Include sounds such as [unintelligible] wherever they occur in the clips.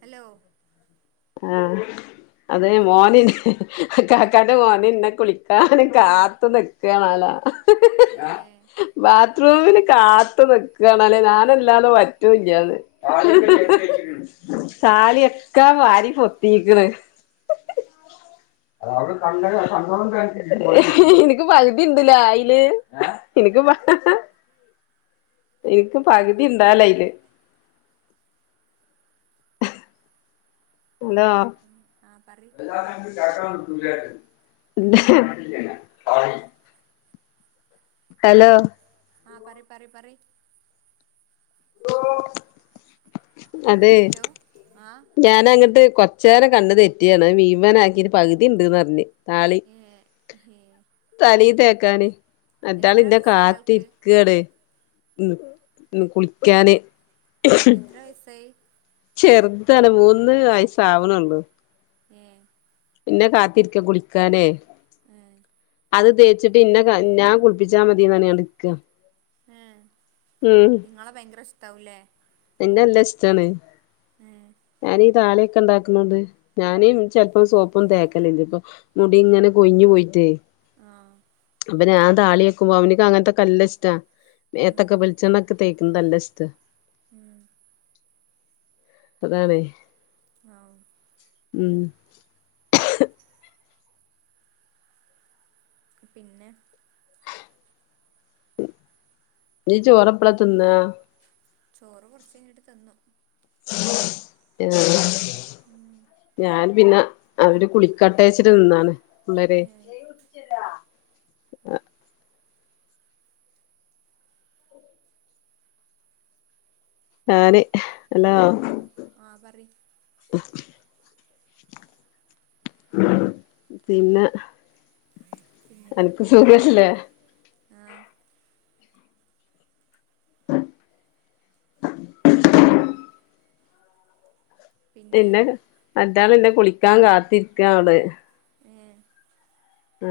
Hello ആ അതെ മോന് കേക്കണില്ല ക്കാന്റ മോന് ന്നെ കുളിക്കാന് കാത്തു നിക്കാണാല ഏ ബാത് ബാത്രുമിന് കാത്തു നിക്കുവാണല്ലേ ഞാനല്ലാതെ പറ്റൂല്ല്യാന്ന് ഏ ഹിഹിഹി സാലിയൊക്ക വാരി പൊത്തീക്കണ് [inaudible] [unintelligible] ഇനിക്ക് പകുതി ഉണ്ടലായ്ല് എനിക്ക് [inaudible] എനിക്ക് പകുതി ഇണ്ടാലയ്‌ല് ഹലോ [inaudible] ആ പറി ഹലോ ആ പറയ്പറയ് പറയ് [inaudible] ഹലോ ആ ഞാൻ അങ്ങിട്ട് കൊറച്ച് നേരം കണ്ണ് തെറ്റിയാണ് മീവന ആക്കി ഒരു പകുതി ഉണ്ട്ന്ന് പറഞ്ഞു താളി ഏ ഏ തലേ തേക്കാന് മറ്റാള് എത്ര ന്നെ വയസ്സായി ആൾക്ക് കാത്തിരിക്കാണ് ഒന്ന് കുളിക്കാന് ഏ എത്ര വയസ്സായി ചെറ്താണ് മൂന്ന് വയസ് ആവണേള്ളു ഏ പിന്നെ കാത്തിരിക്ക കുളിക്കാനേ. ആഹ്. അത് തേച്ചിട്ട് ഇന്നെ നാ കുളിപ്പിച്ചാ മതിന്നറഞ്ഞണ്ട് നിക്കാ ഉം ഏ ങ്ങളെ ഭയങ്കര ഇഷ്ടാവുലേ? നെല്ലഷ്ട്ടാണ്. ഏ ഞാനി താളി ക്കണ്ടാക്കുന്നോണ്ട് ഞാനും ചെൽപ്പോം സോപ്പും തേക്കലില്ല ഇപ്പൊ മുടി ഇങ്ങനെ കൊയിഞ്ഞു പോയിട്ടേ. ആഹ്. പ്നാ താളിഏക്കുമ്പോ അവനക്ക് അങ്ങൻത്തെകേ നല്ലിഷ്ട ഉം മേത്തൊക്കെ ബെൽച്ചണ്ണ ത്തേക്ക്ന്നല്ലിഷ്ട. ഉം അതാണേ. ആ ഉം. പിന്നെ നീച്ചോറെപ്പളതിന്നാ? ചോറ് കൊർച്ചയിഞ്ഞട്ട് തിന്നും. ഏ. ഉം ഞാൻ പിന്നെ അവര് കുളിക്കാട്ടേച്ചിട്ട് നിന്നാണ്. ഏ [unintelligible] ആ ആന് ഹലോ. ഉം ആ പറി പിന്നെ പിന്നിങ്ങനെ അൻക്ക് പോണ് സുഖല്ലേ? ആ [unintelligible] പിന്നെ മറ്റാള്നെ കുളിക്കാ കാത്തിരിക്കാടെ. ഏ ആ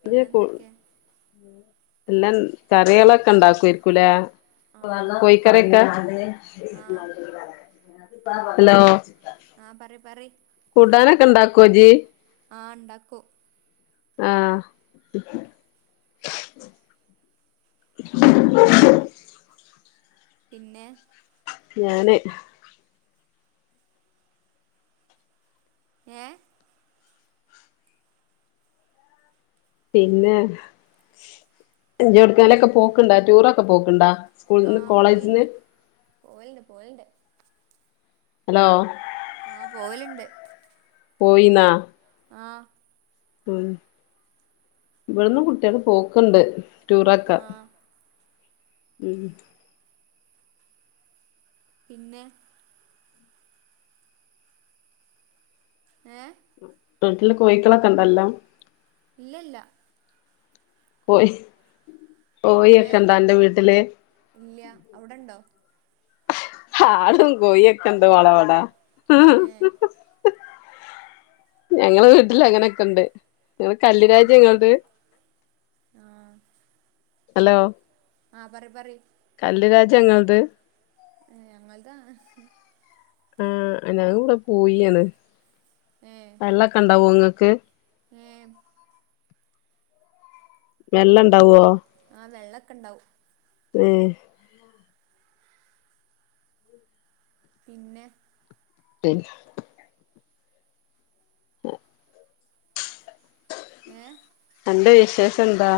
പിന്നെ എന്തൊക്കെ? എല്ല കറിയേളൊക്കെണ്ടാക്ക്വര്ക്കൂലേ ആഹ് കോഴിക്കറ്യോക്കെ? ആഹ് ഹലോ ആഹ് പറി പറി കൂട്ടാനൊക്കെണ്ടാക്കോ ജി? ആ ണ്ടാക്കും. ആ. [unintelligible] പിന്നെ ഞാന് ഏ? പിന്നെ ജ്ജ്‌ ഏടുക്കേലൊക്കെ പോക്ക്ണ്ടാ ടൂറൊക്കെ പോക്ണ്ടാ? സ്കൂള് ന്ന് കോളേജിന്ന്? പോവൽണ്ട് പോവൽണ്ട് ഹലോ ആഹ് പോവല്ണ്ട് പോയിന്നാ? ആ ഉ ഇവിടന്ന് കുട്ടികള് പോക്ക്ണ്ട് റ്റൂറൊക്കെ ആഹ് ഉം പിന്നെ ഏ വീട്ടില് കൊയിക്കളൊക്കെ ണ്ടല്ലോ? ഇല്ലല്ല കോയി ഏഹ് കോഴക്കെണ്ടോ അൻറെ വീട്ടില്? ഇല്ല അവിടെണ്ടോ ആടും കോഴൊക്കെണ്ട് മോളെവ്ടെ ഏഹ് ഞങ്ങള് വീട്ടില് അങ്ങനെക്കെ ണ്ട് നിങ്ങള് കല്ല് ഏഹ് രാജ ഇങ്ങളത് ഹലോ ആ പറി പറി കല്ല് രാജ്യ ങ്ങളത് ഞങ്ങൾതാണ് ആ ഞാങ്ങള ഇവിടെ പൂയി ആണ് വെള്ളക്കണ്ടാവോ നിങ്ങക്ക് ഏ വെള്ള ഇണ്ടാവോ? ആ വെള്ളൊക്കെ ഇണ്ടാവും ഏഹ് പിന്നെ പിന്നെ ഏഹ് അന്റെ വിശേഷം എന്താ?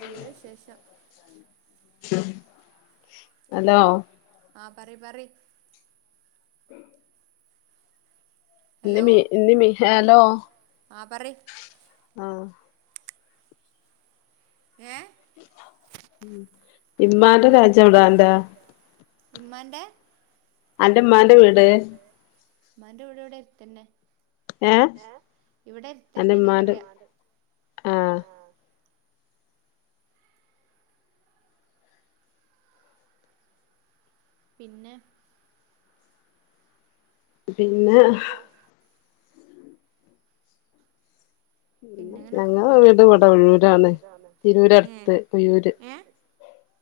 നല്ല വിശേഷം ഹലോ ആ പറി പറി ന്ന് ഹലോ മീ ന്ന് മീ ഹലോ ആ പറി ആ ഏ ഇമ്മാന്റെ രാജ്യം എവിടാ അന്റെ ഇമ്മാന്റെ അന്റെമ്മാന്റെ വീട് മ്മാന്റെ വീട് ഇവിടെ എര്ത്തന്നെ ഏഹ് ഇവിടെ ര് അന്റെ ത്തന്നെയന്ന് ഇമ്മാന്റെ പറയാ ആഹ് ആ പിന്നെ പിന്നെ പിന്നെങ്ങനൊക്കെ ഞങ്ങളെ പോണ വീട് ഇവിടെ ഒഴൂരാണ് തിരൂരടുത്ത് ഏഹ് ഒഴൂര് ഏഹ്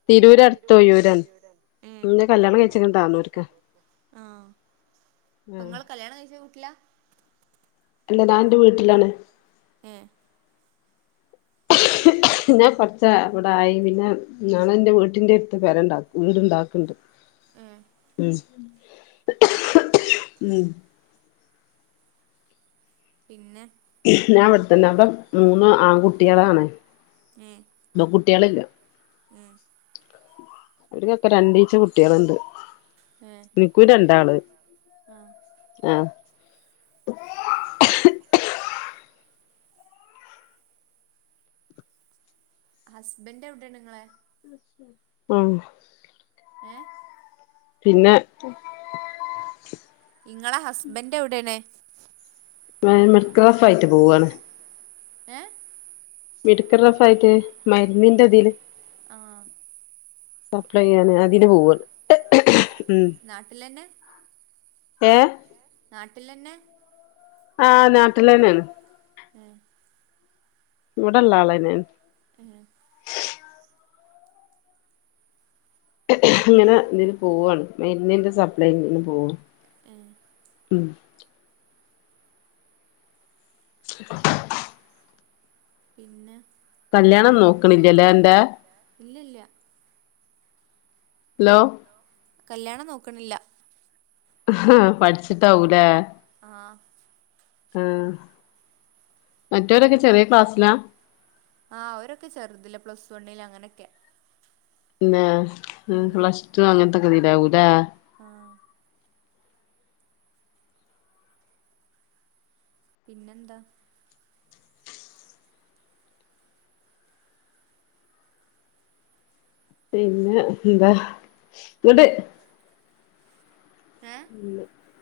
തിരൂരടുത്ത് തിരൂർ അടുത്ത് ഒഴൂരാണ് ഓഴിയൂർ ആണ് ഇന്നെ കല്യാണം എന്നെ കല്ല്യാണം കഴിച്ച്ക്ക്ണ് കഴിച്ചത് താന്നൂര്ക്കാ താനൂർക്ക് ആഹ് നിങ്ങള് കല്യാണം കഴിച്ച വീട്ടില അല്ല ഞാൻ ന്റെ വീട്ടിലാണ് എഏ ന്നാൻ കുറച്ച് ഇവിടെ ആയി പിന്നെ ഞങ്ങളെന്റെ വീട്ടിന്റെ അടുത്ത് പേരുണ്ടാക്കി വീടുണ്ടാക്കി ക്കണ്ട് [unintelligible] ഉം ഉം പിന്നെ ഞാൻ ഇവിടത്തന്നെ അവിടെ മൂന്ന് ആൺകുട്ടികളാണ്. ഉം ഇ കുട്ടികളില്ല ഉം അവർക്കൊക്കെ രണ്ടീച്ച കുട്ടികളുണ്ട് ഏ എനിക്കും രണ്ടാള് ആ ആഹ ഹസ്ബൻഡ് എവിടെയാണ് നിങ്ങളെ? ഉം ഏഹ് പിന്നെ നിങ്ങളെ ഹസ്ബൻ് എവിടെണ്? മെക്കഫ് ആയിട്ട് പോവാണ് ഏഹ് മെഡിക്കൽ റഫ് ആയിട്ട് മരുന്നിന്റെ തിൽ ആഹ് സപ്ലൈ ചെയ്യാന് അതിന് പോവും നാട്ടിലന്നെ ഏഹ് നാട്ടിലന്നെ ആഹ് നാട്ടിലെന്നെയാണ് ഉം ഇവടെള്ളാളെന്നേണു ഉം അങ്ങനെ പിന്നെ ഇതിന് പോവണ് മര്ന്നിന്റെ സപ്ലൈ ന് പോവ എഹ് ഉം [inaudible] പിന്നെ കല്യാണം നോക്കണില്ലല്ലേ അന്റെ ഇല്ലല്ല ഹലോ കല്യാണം നോക്കണില്ല ആഹ് പഠിച്ചിട്ടാവുലെ ആഹ് ആഹ് മറ്റോരൊക്കെ ചെറിയ ക്ലാസ്സിലാ ആഹ് അവരൊക്കെ ചെറുതില പ്ലസ് വണ്ണിൽ അങ്ങനെക്കെ പിന്നെ പ്ലസ്ടു അങ്ങനതൊക്കെത്തിലാകും ലെ ആഹ് പിന്നെന്താ പിന്നെ എന്താ ഇങ്ങട്ട് ഏ [inaudible]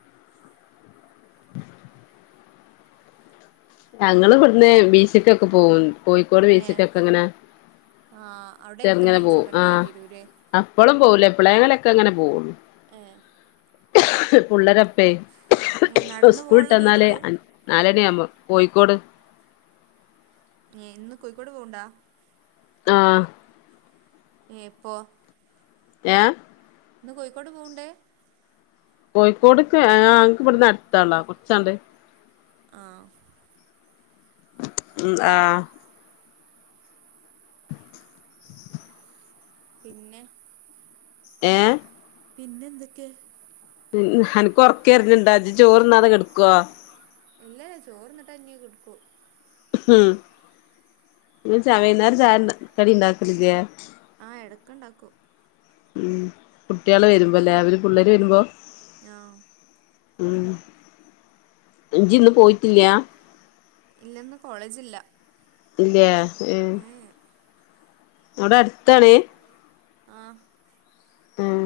[inaudible] ഞങ്ങൾ ഇവിടുന്ന് ബീച്ച്ക്കൊക്കെ പോകും കോഴിക്കോട് ഏ ബീച്ചക്കൊക്കെ ങ്ങനെ ആഹ് അവിടെ അടുത്ത് ചെറുങ്ങനെ പോവും ബീച്ചൊക്കെ ആ ഉണ്ടല്ലേ തിരൂര് അപ്പളും പോവൂല എപ്പളെലൊക്കെങ്ങനെ പോകുള്ളു ഏഹ് പുള്ളേരപ്പെയ് ഏ നടന്നു പോകാനുള്ള സ്കൂളിട്ടന്നാലേ ദൂരള്ളൂ നാലാണിയാവുമ്പോ കോഴിക്കോട് ഏഹ് ഇന്ന് കോഴിക്കോട് പോവിണ്ട ആഹ് എപ്പോ ആഹ് ഇന്ന് കോഴിക്കോട് പോവണ്ടേ കോഴിക്കോട്ക്കെ ആ ഞങ്ങക്ക് ഇവിടന്ന് അടുത്താണ്ല്ലോ കൊറച്ചങ്ങട്ട് ആഹ് ഉം ആഹ് പിന്നെ ഏഹ് പിന്നെന്തൊക്കെ അനക്ക് ഒറക്കെരിണിണ്ടോ ഇജ്ജ് ചോറ്ന്നാതെ കെടക്കുവോ ഇല്ലേ ചോറിന്നിട്ടെന്നെ കെടക്കു ഉം വൈന്നേരം ചായണ്ട കടിണ്ടാക്കലില്ലേ ആഹ് എടക്ക്ണ്ടാക്കും ഉം കുട്ട്യാള് വരുമ്പോ ല്ലേ അവര് പുള്ളേര് വരുമ്പോ ആഹ് ഉം ഇജ്ജ് ഇന്ന് പോയിട്ടില്ല ഇല്ലന്ന് കോളേജില്ല ഇല്ലേ ഏഹ് ഏ അവിടെ അടുത്താണ് ആഹ് ആഹ്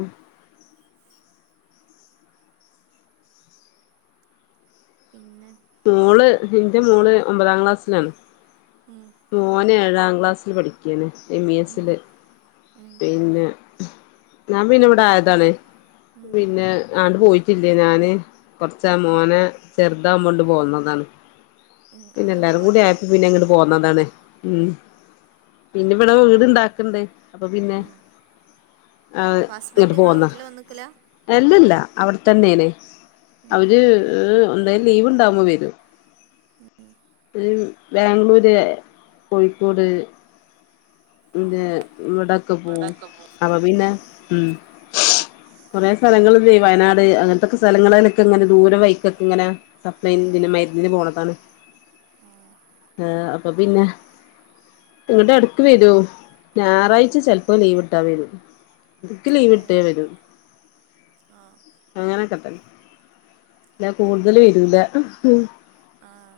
പിന്നെ മോള് എന്റെ മോള് ഒമ്പതാം ക്ലാസ്സിലാണ് ഉം മോന് ഏ ഏഴാം ക്ലാസ്സിൽ പഠിക്കാണ് എം ഇ ഉം എസില് ഉം പിന്നെ ഞാൻ പിന്നെ ഇവിടെ ആയതാണേ ഉം പിന്നെ ആ പോയിട്ടില്ലേ ഞാന് കൊറച്ച് മോനെ ചെറുതാവൊണ്ട് പോന്നതാണ് ഉം പിന്നെ അതെന്താ എല്ലാരും കൂടി പോവാത്തെ ആയപ്പ പിന്നെ ഇങ്ങട് പോന്നതാണ് ഉം പിന്നിവിടെ വീട് ഇണ്ടാക്കണ്ട് അപ്പ പിന്നെ ഉം അപ്പൊ ഹസ്ബൻഡ് ഇങ്ങോട്ട് നിങ്ങളെ പോന്നതാ വീട്ടില് വന്നിക്കല അല്ലല്ല അവിടെ തന്നെയാണ് ഉം അവര് എന്തായാലും ലീവ് ഉണ്ടാവുമ്പോ വരൂം ഉം ബാംഗ്ലൂര് കോഴിക്കോട് ആ പിന്നെ ഇവിടൊക്കെ പോ അപ്പൊ ആ പിന്നെ ഉം കുറെ സ്ഥലങ്ങള് ഇല്ലേ വയനാട് അങ്ങനത്തൊക്കെ സ്ഥലങ്ങളലൊക്കെ ഇങ്ങനെ ദൂരെ വൈക്കൊക്കെ ഇങ്ങനെ സപ്ലൈ ആ മരുന്നിന് പോണതാണ് ആ അപ്പൊ പിന്നെ ഇങ്ങട്ട് എടക്ക് വരും ഉം ഞായറാഴ്ച ചിലപ്പോ ലീവ് ഇട്ടാ വരും ഇൻക്ക് ലീവ് ഏ ഇട്ടേ വരൂ ആ അങ്ങനെയൊക്കെ തന്നെ ഞാ കൂടുതലും വരൂല ആഹ്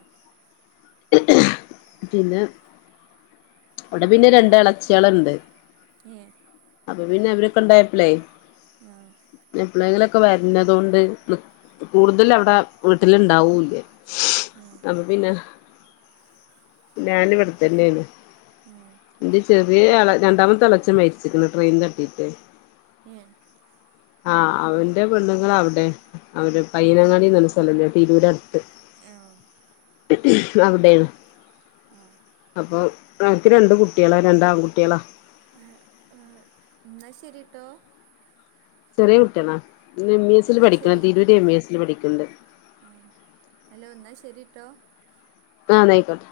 പിന്നെ പിന്നെ ഇങ്ങനൊക്കെ പോണ് കച്ചികളുണ്ട് ഏ അപ്പൊ പിന്നെ അവരൊക്കെ ഉണ്ടായപ്പല്ലേ ആഹ് ളങ്കിലൊക്കെ വരുന്നതൊണ്ട് കൂടുതലും അവിടെ വീട്ടില് ഇണ്ടാവൂല്ല ഉം അപ്പൊ പിന്നെ ഞാൻ ഇവിടെ തന്നെയാണ് ഉം എന്റെ ചെറിയ രണ്ടാമത്തെ അളച്ച മരിച്ചിരിക്കണ് ട്രെയിൻ തട്ടിട്ട് ഏഹ് ആഹ് അവന്റെ പെണ്ണുങ്ങളാ അവിടെ അവര് പയ്യനങ്ങാടിന്ന് പറഞ്ഞ സ്ഥലല്ലേ തിരൂര് അടുത്ത് ആഹ് അവിടെയാണ് ആ [unintelligible] രണ്ട് കുട്ടിയാള രണ്ട് ആൺകുട്ടിയാള ഏ ആ ന്നാ ശരിട്ടോ ചെറിയ കുട്ടിയളാ എം ഇ എസ്ൽ എന്നാ പഠിക്കണ ശരി തിരൂര് എം ഇ എസ്ൽ പഠിക്കണ്ട് ആ അലോ ന്നാ ശരിട്ടോ ആ ന്നായിക്കോട്ടെ